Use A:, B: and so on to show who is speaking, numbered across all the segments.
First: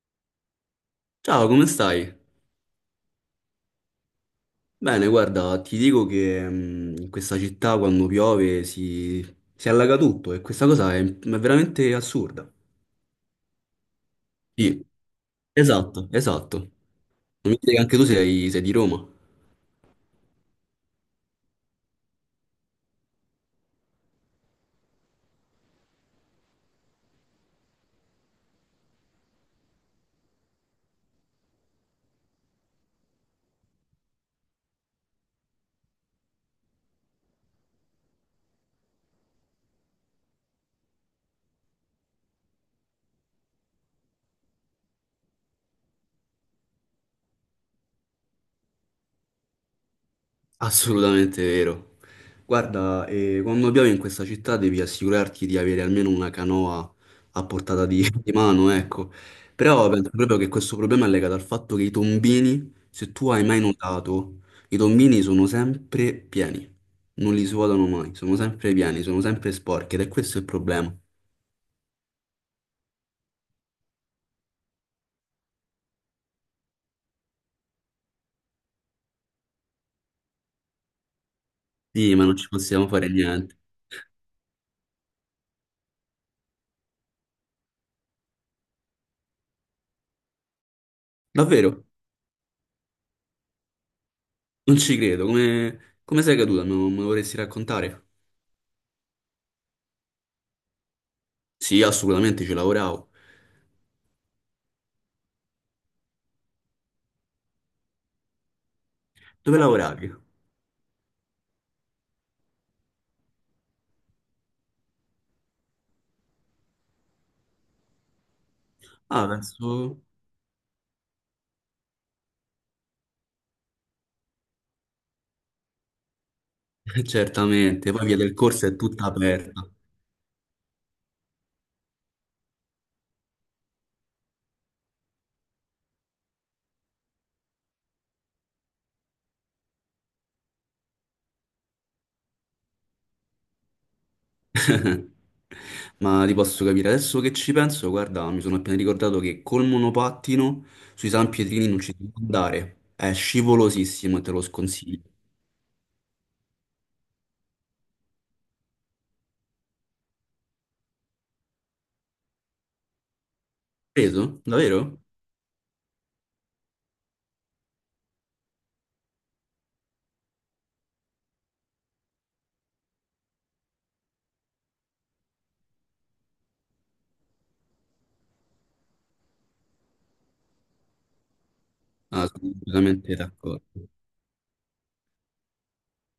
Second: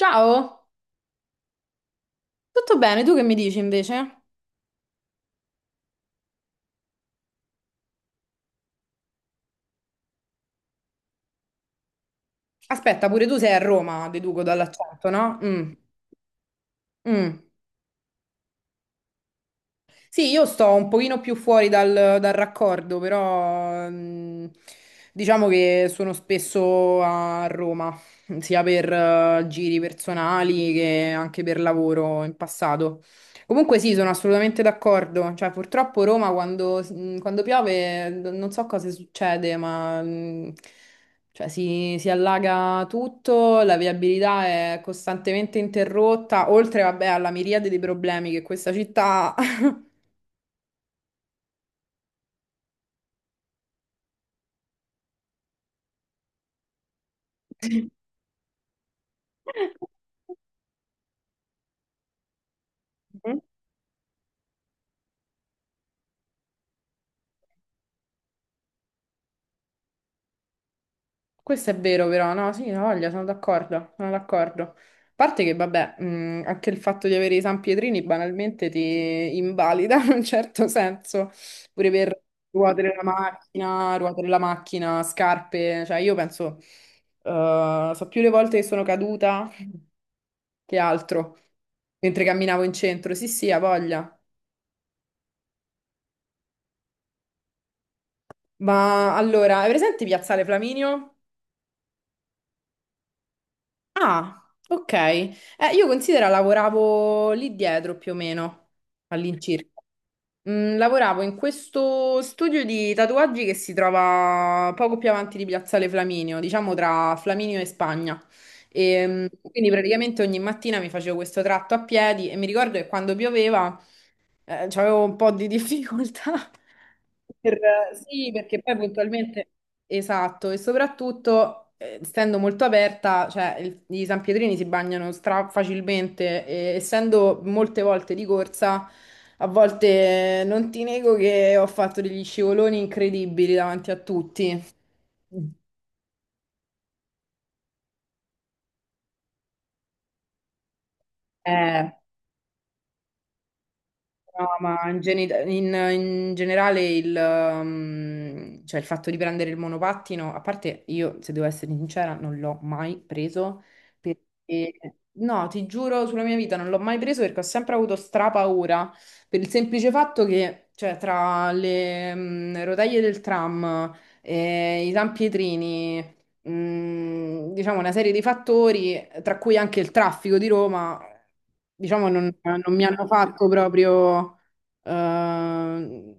A: Ciao,
B: Ciao, come stai?
A: tutto bene? Tu che mi dici invece?
B: Bene, guarda, ti dico che in questa città quando piove si allaga tutto e questa cosa è veramente assurda.
A: Aspetta, pure tu sei a Roma, deduco
B: Sì,
A: dall'accento, no? Mm,
B: esatto, esatto. Non
A: mm.
B: mi dire che anche tu sei di Roma.
A: Sì, io sto un pochino più fuori dal raccordo, però diciamo che sono spesso a Roma, sia per giri personali che anche per lavoro in passato. Comunque sì, sono assolutamente d'accordo. Cioè, purtroppo Roma quando piove non so cosa succede, ma cioè, si allaga tutto, la viabilità è costantemente interrotta, oltre, vabbè, alla miriade di problemi che questa città ha.
B: Assolutamente vero. Guarda, quando piove in questa città devi assicurarti di avere almeno una canoa a portata
A: Mm.
B: di mano, ecco. Però penso proprio che questo problema è legato al fatto che i tombini, se tu hai mai notato, i tombini sono sempre pieni, non li svuotano mai, sono sempre pieni, sono sempre sporchi ed è questo il problema.
A: Questo è vero, però, no, sì, no, voglia, sono d'accordo, sono d'accordo. A parte che, vabbè, anche il fatto di avere i San Pietrini banalmente ti invalida in un certo senso, pure
B: Sì,
A: per
B: ma non ci possiamo fare niente.
A: ruote della macchina, scarpe, cioè io penso, so più le volte che sono caduta che altro,
B: Davvero,
A: mentre camminavo in centro, sì, sì, ha voglia.
B: non ci credo. Come, come sei caduta? Me lo vorresti raccontare?
A: Ma allora, hai presente Piazzale Flaminio?
B: Sì, assolutamente, ci lavoravo.
A: Ah, ok. Io considero lavoravo lì dietro più o meno,
B: Dove
A: all'incirca.
B: lavoravi?
A: Lavoravo in questo studio di tatuaggi che si trova poco più avanti di Piazzale Flaminio, diciamo tra Flaminio e Spagna. E,
B: Ah,
A: quindi
B: penso...
A: praticamente ogni mattina mi facevo questo tratto a piedi e mi ricordo che quando pioveva c'avevo un po' di difficoltà. Per-
B: Certamente, poi via
A: sì,
B: del
A: perché
B: corso è
A: poi
B: tutta
A: puntualmente...
B: aperta.
A: Esatto, e soprattutto, essendo molto aperta, cioè, i San Pietrini si bagnano stra facilmente e essendo molte volte di corsa, a volte non ti nego che ho fatto degli scivoloni incredibili davanti a tutti.
B: Ma ti posso capire, adesso che ci penso, guarda, mi sono appena ricordato che col monopattino sui San Pietrini non
A: Eh,
B: ci si può andare. È scivolosissimo e te lo
A: No, ma
B: sconsiglio.
A: in generale il, cioè il fatto di prendere il monopattino, a parte io, se devo essere sincera, non l'ho mai preso
B: Preso?
A: perché,
B: Davvero?
A: no, ti giuro sulla mia vita, non l'ho mai preso perché ho sempre avuto strapaura per il semplice fatto che, cioè, tra le rotaie del tram, i sanpietrini, diciamo, una serie di fattori, tra cui anche il traffico di Roma, diciamo,
B: Ah,
A: non,
B: sono
A: non mi hanno
B: completamente
A: fatto
B: d'accordo.
A: proprio, eh,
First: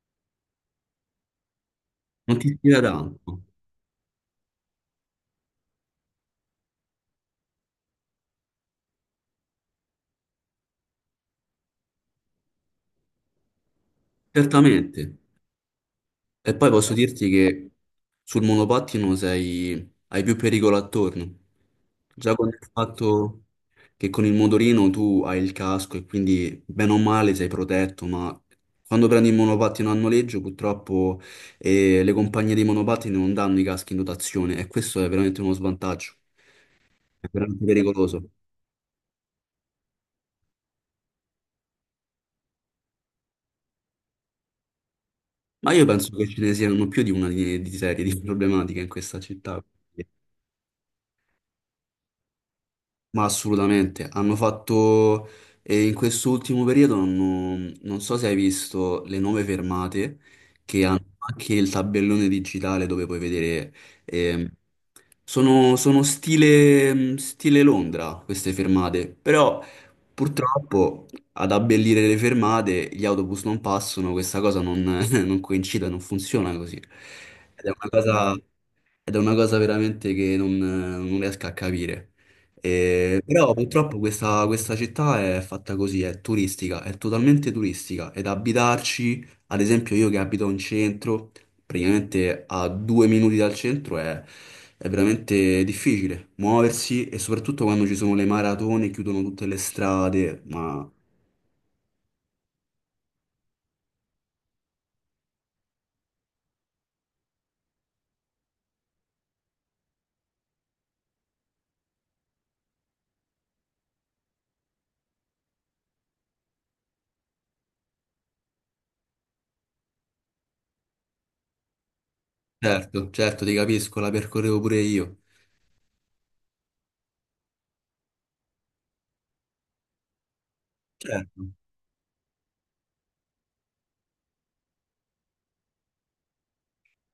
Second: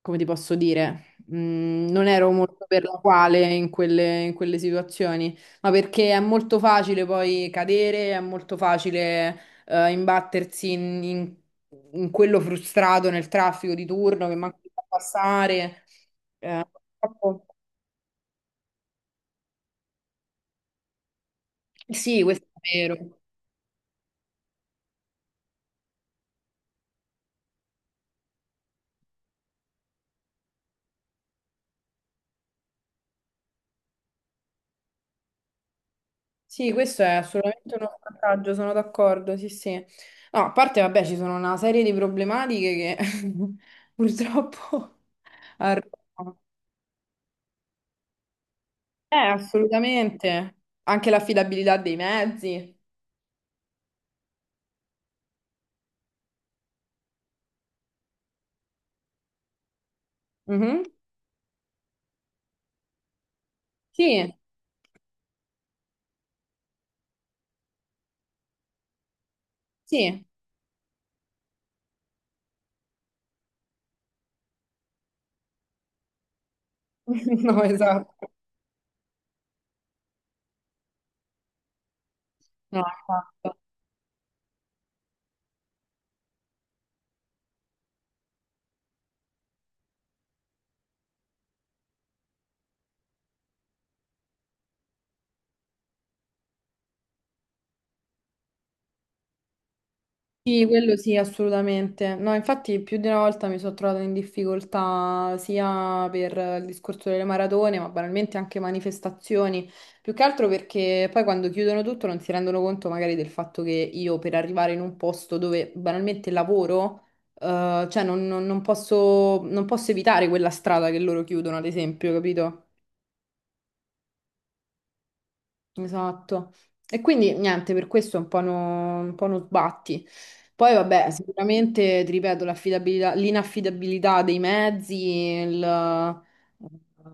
A: come ti posso dire, non ero
B: Non ti
A: molto
B: ispira
A: per la quale
B: tanto,
A: in quelle situazioni, ma perché è molto facile poi cadere, è molto facile, imbattersi in, in quello frustrato nel traffico di turno che manca di
B: certamente.
A: passare.
B: E
A: Eh,
B: poi posso dirti
A: purtroppo-
B: che sul monopattino sei... hai più pericolo attorno.
A: sì,
B: Già
A: questo
B: con il
A: è vero.
B: fatto che con il motorino tu hai il casco e quindi bene o male sei protetto, ma quando prendi il monopattino a noleggio purtroppo le compagnie di monopattini non danno i caschi in dotazione e questo è veramente uno svantaggio,
A: Sì, questo è
B: è veramente
A: assolutamente uno
B: pericoloso.
A: svantaggio, sono d'accordo, sì, sì. No, a parte, vabbè, ci sono una serie di problematiche che purtroppo
B: Ma io penso che
A: arrivano.
B: ce ne siano più di una di serie di problematiche in
A: Eh,
B: questa città.
A: assolutamente. Anche l'affidabilità dei mezzi.
B: Ma assolutamente, hanno fatto e in quest'ultimo periodo hanno non so se hai visto le nuove fermate che
A: Mhm.
B: Mm. hanno anche il tabellone digitale dove puoi vedere
A: Sì,
B: ehm, sono stile, stile Londra queste fermate, però
A: sì.
B: purtroppo ad abbellire le fermate gli autobus non passano, questa cosa non, non coincide, non funziona così.
A: No,
B: Ed è una
A: esatto.
B: cosa ed è una cosa veramente che non, non riesco a capire.
A: No,
B: Però
A: esatto.
B: purtroppo questa città è fatta così, è turistica, è totalmente turistica. Ed abitarci, ad esempio io che abito in centro, praticamente a due minuti dal centro è veramente difficile muoversi e soprattutto quando ci sono le maratone, chiudono tutte le strade.
A: Sì,
B: Ma
A: quello sì, assolutamente. No, infatti più di una volta mi sono trovata in difficoltà sia per il discorso delle maratone, ma banalmente anche manifestazioni, più che altro perché poi quando chiudono tutto non si rendono conto magari del fatto che io per arrivare in un posto dove banalmente lavoro, cioè non posso non posso evitare quella strada che loro chiudono, ad esempio, capito?
B: certo, certo, ti capisco, la percorrevo pure io.
A: Esatto. E quindi niente, per questo è un po' un po' uno sbatti. Poi vabbè,
B: Certo,
A: sicuramente, ti ripeto, l'affidabilità, l'inaffidabilità dei mezzi, il,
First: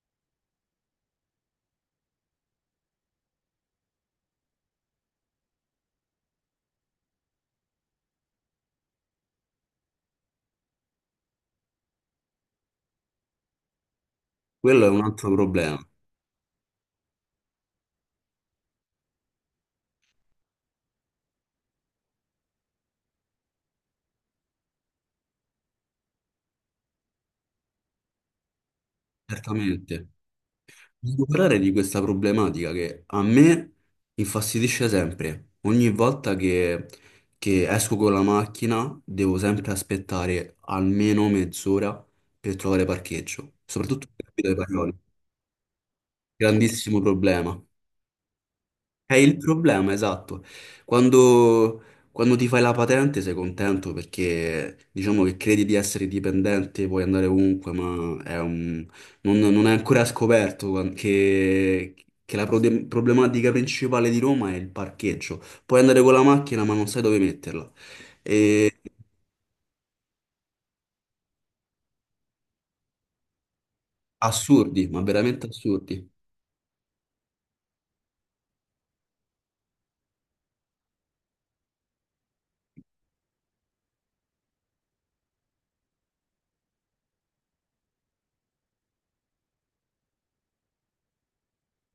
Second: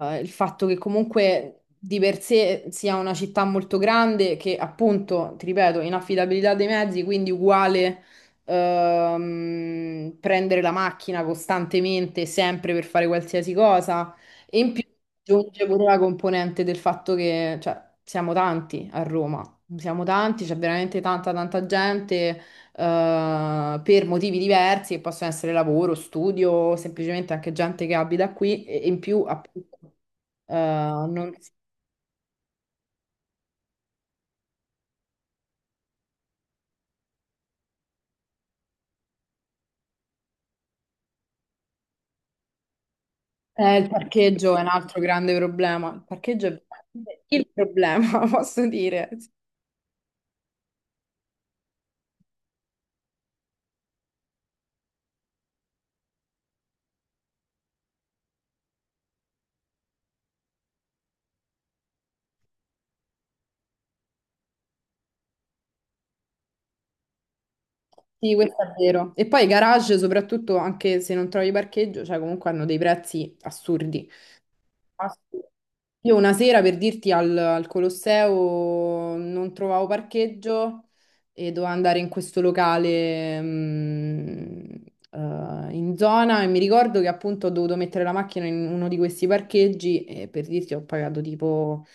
A: il fatto che comunque di per sé sia una città molto grande, che appunto, ti ripeto, inaffidabilità dei mezzi, quindi uguale prendere la macchina costantemente, sempre per fare qualsiasi cosa. E in più
B: quello è un altro
A: aggiunge
B: problema,
A: pure la componente del fatto che, cioè, siamo tanti a Roma, siamo tanti, c'è veramente tanta tanta gente per motivi diversi che possono essere lavoro, studio, semplicemente anche gente che abita qui e in più appunto
B: certamente.
A: eh,
B: Voglio
A: non-
B: parlare di questa problematica che a me infastidisce sempre. Che esco con la macchina devo sempre aspettare almeno mezz'ora per trovare parcheggio,
A: il
B: soprattutto in Capitale
A: parcheggio è un
B: Parioli.
A: altro grande problema. Il parcheggio è
B: Grandissimo
A: veramente il
B: problema.
A: problema, posso dire.
B: È il problema, esatto. Quando, quando ti fai la patente sei contento perché diciamo che credi di essere dipendente, puoi andare ovunque, ma è un non, non è ancora scoperto quan- che la prode- problematica principale di Roma è il parcheggio. Puoi andare con la macchina, ma non sai dove metterla.
A: Sì, questo è
B: E-
A: vero. E poi i garage, soprattutto anche se non trovi parcheggio, cioè comunque hanno dei prezzi assurdi.
B: assurdi, ma
A: Ah, sì.
B: veramente assurdi.
A: Io una sera per dirti al Colosseo non trovavo parcheggio e dovevo andare in questo locale in zona e mi ricordo che appunto ho dovuto mettere la macchina in uno di questi parcheggi e per dirti ho pagato tipo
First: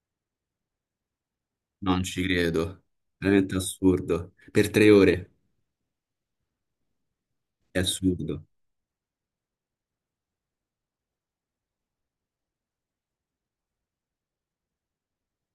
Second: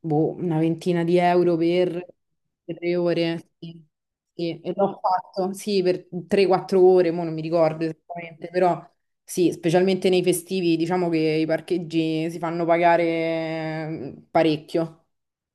A: boh, una ventina di euro
B: Non
A: per
B: ci credo.
A: 3 ore.
B: Veramente
A: Sì,
B: assurdo.
A: sì,
B: Per
A: e
B: tre
A: l'ho
B: ore
A: fatto, sì, per 3-4 ore, mo non mi
B: è
A: ricordo
B: assurdo.
A: esattamente, però sì, specialmente nei festivi, diciamo che i parcheggi si fanno pagare parecchio.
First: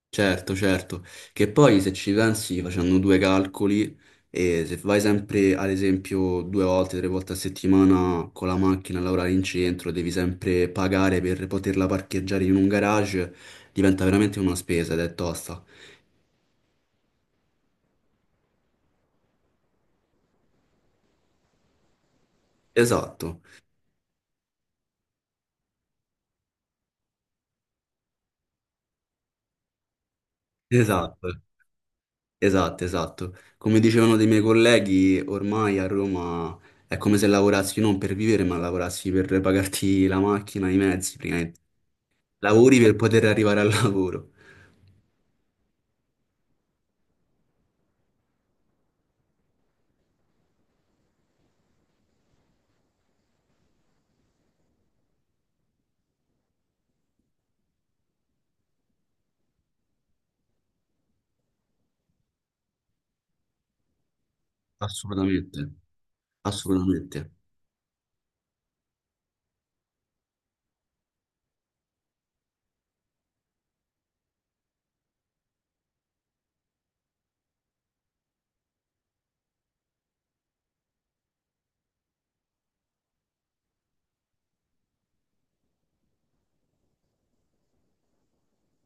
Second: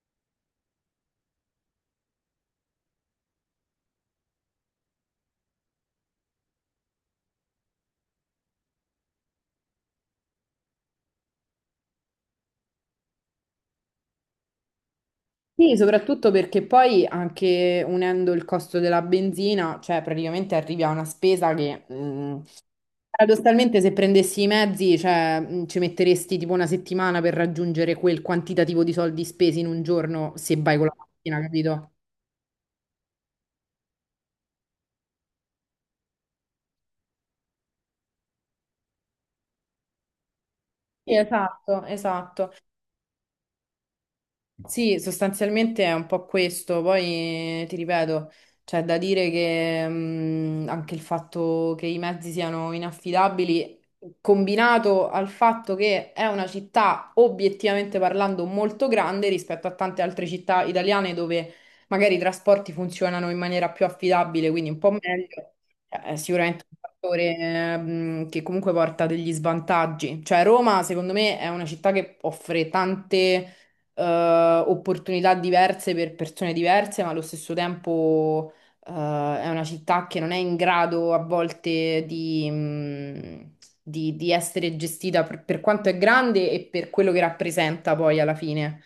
B: Certo, certo, che poi se ci pensi facendo due calcoli e se vai sempre ad esempio due volte, tre volte a settimana con la macchina a lavorare in centro, devi sempre pagare per poterla parcheggiare in un garage, diventa veramente una spesa ed è tosta.
A: Sì, soprattutto perché poi anche unendo il costo della benzina, cioè praticamente arrivi a una spesa che
B: Esatto,
A: paradossalmente se prendessi i mezzi, cioè, ci metteresti tipo una settimana per raggiungere quel quantitativo di soldi spesi in un giorno se vai con la
B: esatto,
A: macchina, capito?
B: esatto, esatto. Come dicevano dei miei colleghi, ormai a Roma è come se lavorassi non per vivere ma lavorassi per pagarti la macchina, i mezzi,
A: Sì,
B: praticamente.
A: esatto, esatto.
B: Lavori per poter arrivare al lavoro.
A: Sì, sostanzialmente è un po' questo, poi ti ripeto, c'è da dire che anche il fatto che i mezzi siano inaffidabili, combinato al fatto che è una città obiettivamente parlando molto grande rispetto a tante altre città italiane dove magari i trasporti funzionano in maniera più affidabile, quindi un po' meglio,
B: Assolutamente,
A: è sicuramente un
B: assolutamente.
A: fattore che comunque porta degli svantaggi. Cioè Roma, secondo me, è una città che offre tante opportunità diverse per persone diverse, ma allo stesso tempo, è una città che non è in grado a volte di, di essere gestita per quanto è grande e per quello che rappresenta poi alla fine.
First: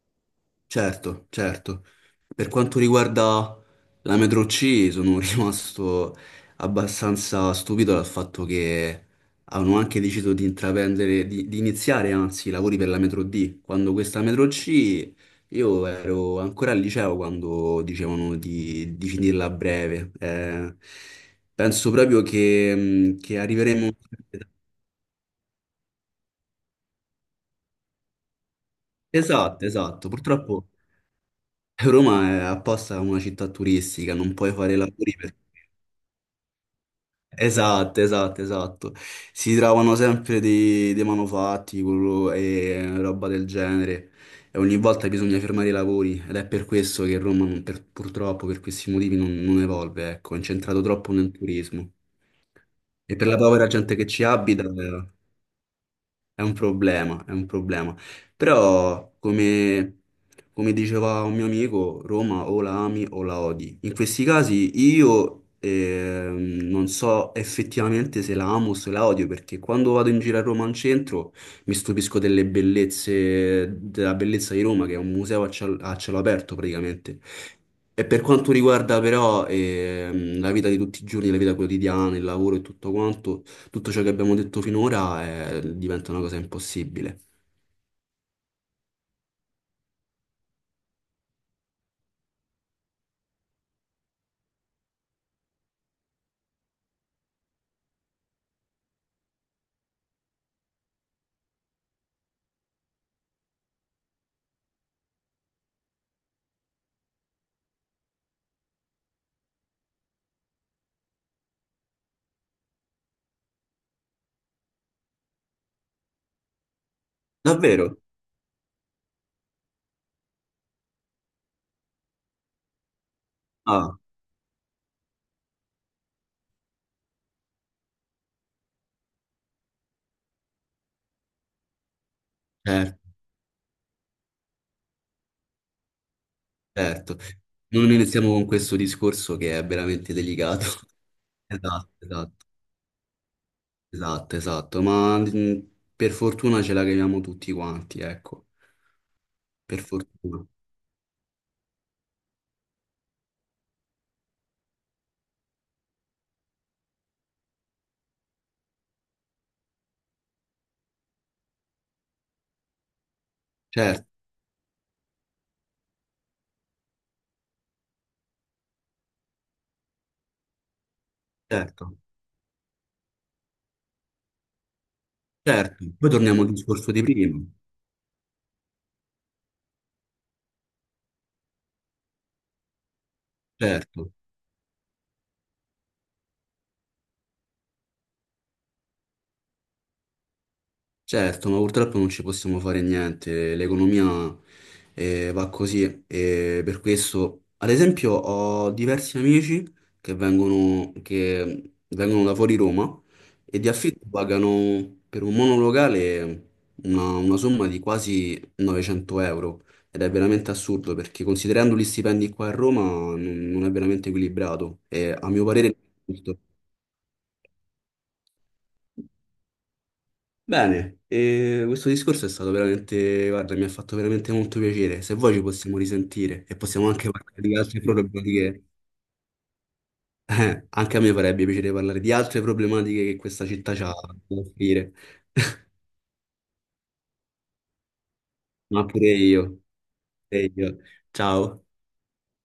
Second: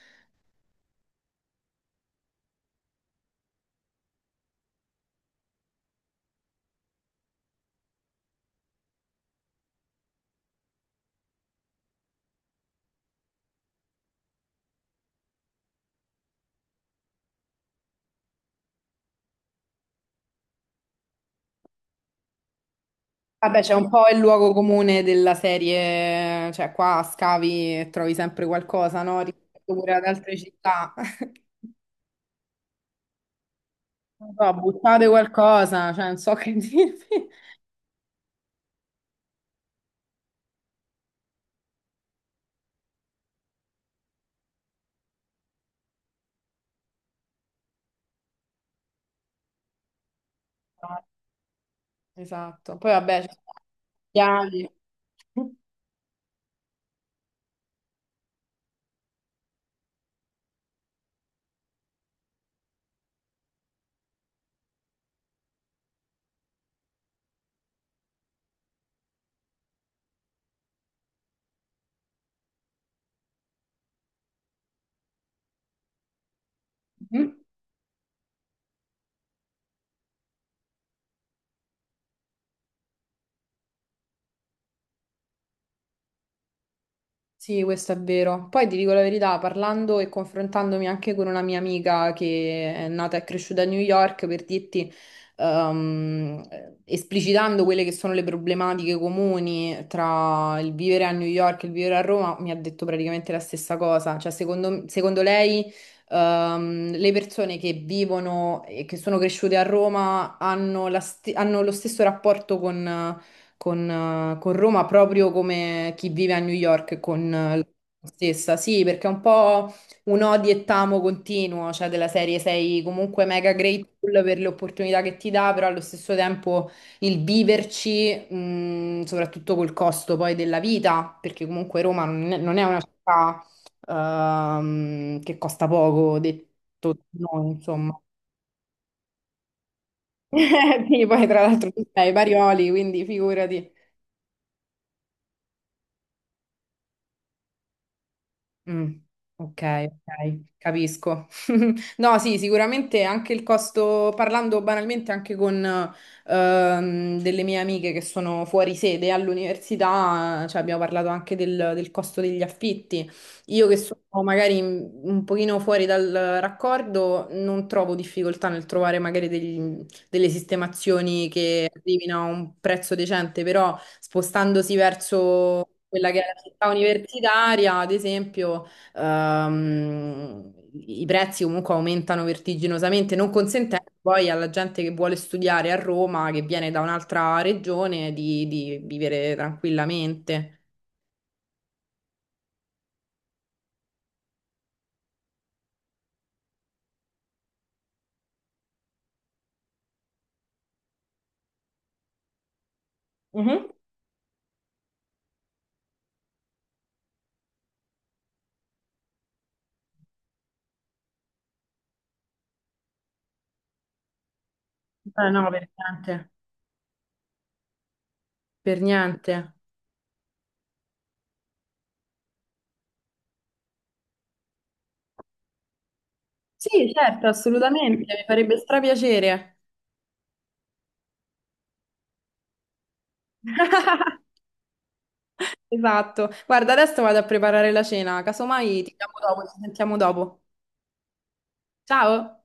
B: Certo, certo. Per quanto riguarda la Metro C, sono rimasto abbastanza stupito dal fatto che hanno anche deciso di intraprendere, di iniziare anzi i lavori per la Metro D. Quando questa Metro C, io ero ancora al liceo quando dicevano di finirla a breve. Penso proprio che, che
A: Vabbè, c'è un
B: arriveremo.
A: po' il luogo comune della serie, cioè qua scavi e trovi sempre qualcosa, no? Rispetto
B: Esatto,
A: pure ad
B: esatto.
A: altre
B: Purtroppo.
A: città.
B: Roma è apposta una città turistica,
A: Non
B: non
A: so,
B: puoi fare
A: buttate
B: lavori per...
A: qualcosa, cioè non so che dirvi.
B: Esatto, esatto, esatto. Si trovano sempre dei manufatti quello- e roba del genere. E ogni volta bisogna fermare i lavori ed è per questo che Roma, non- per- purtroppo, per questi motivi non, non evolve, ecco, è incentrato
A: No,
B: troppo nel turismo.
A: esatto. Poi
B: E
A: vabbè,
B: per
A: ci
B: la
A: sono
B: povera gente che
A: gli
B: ci abita,
A: schiavi.
B: è un problema, è un problema. Però, come, come diceva un mio amico, Roma o la ami o la odi. In questi casi io non so effettivamente se la amo o se la odio, perché quando vado in giro a Roma al centro mi stupisco delle bellezze, della bellezza di Roma, che è un museo a ciel- a cielo aperto praticamente.
A: Mm.
B: E per quanto riguarda però la vita di tutti i giorni, la vita quotidiana, il lavoro e tutto quanto, tutto ciò che abbiamo detto finora diventa una cosa impossibile.
A: Sì, questo è vero. Poi ti dico la verità, parlando e confrontandomi anche con una mia amica che è nata e cresciuta a New York, per dirti, ehm, esplicitando quelle che sono le problematiche comuni tra il vivere a New York e il vivere a Roma, mi ha detto praticamente la stessa cosa. Cioè, secondo lei, le persone che vivono e che sono cresciute a Roma hanno la hanno lo stesso rapporto con con Roma proprio come chi vive a New York con la
B: Davvero?
A: stessa. Sì, perché è un po' un odi e tamo continuo, cioè della serie sei comunque mega
B: Ah,
A: grateful per le opportunità che ti dà, però allo stesso tempo il viverci, soprattutto col costo poi della vita, perché comunque Roma non è una
B: certo,
A: città che costa poco, detto
B: certo.
A: da noi,
B: Non
A: insomma.
B: iniziamo con questo discorso che è veramente delicato.
A: Sì, poi tra l'altro tu
B: Esatto,
A: sei
B: esatto,
A: Barioli, quindi figurati.
B: esatto, esatto. Ma per fortuna ce la caviamo tutti quanti, ecco.
A: Mm, ok,
B: Per
A: ok,
B: fortuna.
A: capisco. No, sì, sicuramente anche il costo, parlando banalmente anche con delle mie amiche che sono fuori sede all'università, cioè abbiamo parlato anche del costo degli affitti. Io che sono
B: Certo,
A: magari un pochino fuori dal raccordo, non trovo difficoltà nel trovare magari delle sistemazioni che
B: certo,
A: arrivino a un prezzo decente, però spostandosi verso
B: certo. Poi
A: quella che è la
B: torniamo al
A: città
B: discorso di prima.
A: universitaria, ad esempio... I prezzi comunque aumentano vertiginosamente, non consentendo
B: Certo.
A: poi alla gente che vuole studiare a Roma, che viene da un'altra regione, di vivere tranquillamente.
B: Certo, ma purtroppo non ci possiamo fare niente, l'economia va così e per questo, ad esempio, ho diversi amici che vengono da fuori Roma e di
A: Mhm.
B: affitto pagano per un monolocale una somma di quasi 900 euro ed è veramente assurdo perché considerando gli stipendi qua a Roma non, non è veramente equilibrato e a
A: Eh,
B: mio
A: no, per
B: parere... è
A: niente.
B: giusto.
A: Per niente.
B: Bene, e questo discorso è stato veramente, guarda, mi ha fatto veramente molto piacere. Se vuoi ci possiamo risentire e possiamo
A: Sì,
B: anche
A: certo,
B: parlare di altre
A: assolutamente, mi farebbe
B: problematiche.
A: strapiacere.
B: Anche a me farebbe piacere parlare di altre problematiche che questa città ha da offrire.
A: Esatto. Guarda, adesso vado a preparare la cena, casomai
B: Ma
A: ti
B: pure
A: chiamo dopo, ci
B: io,
A: sentiamo dopo.
B: pure io. Ciao.
A: Ciao!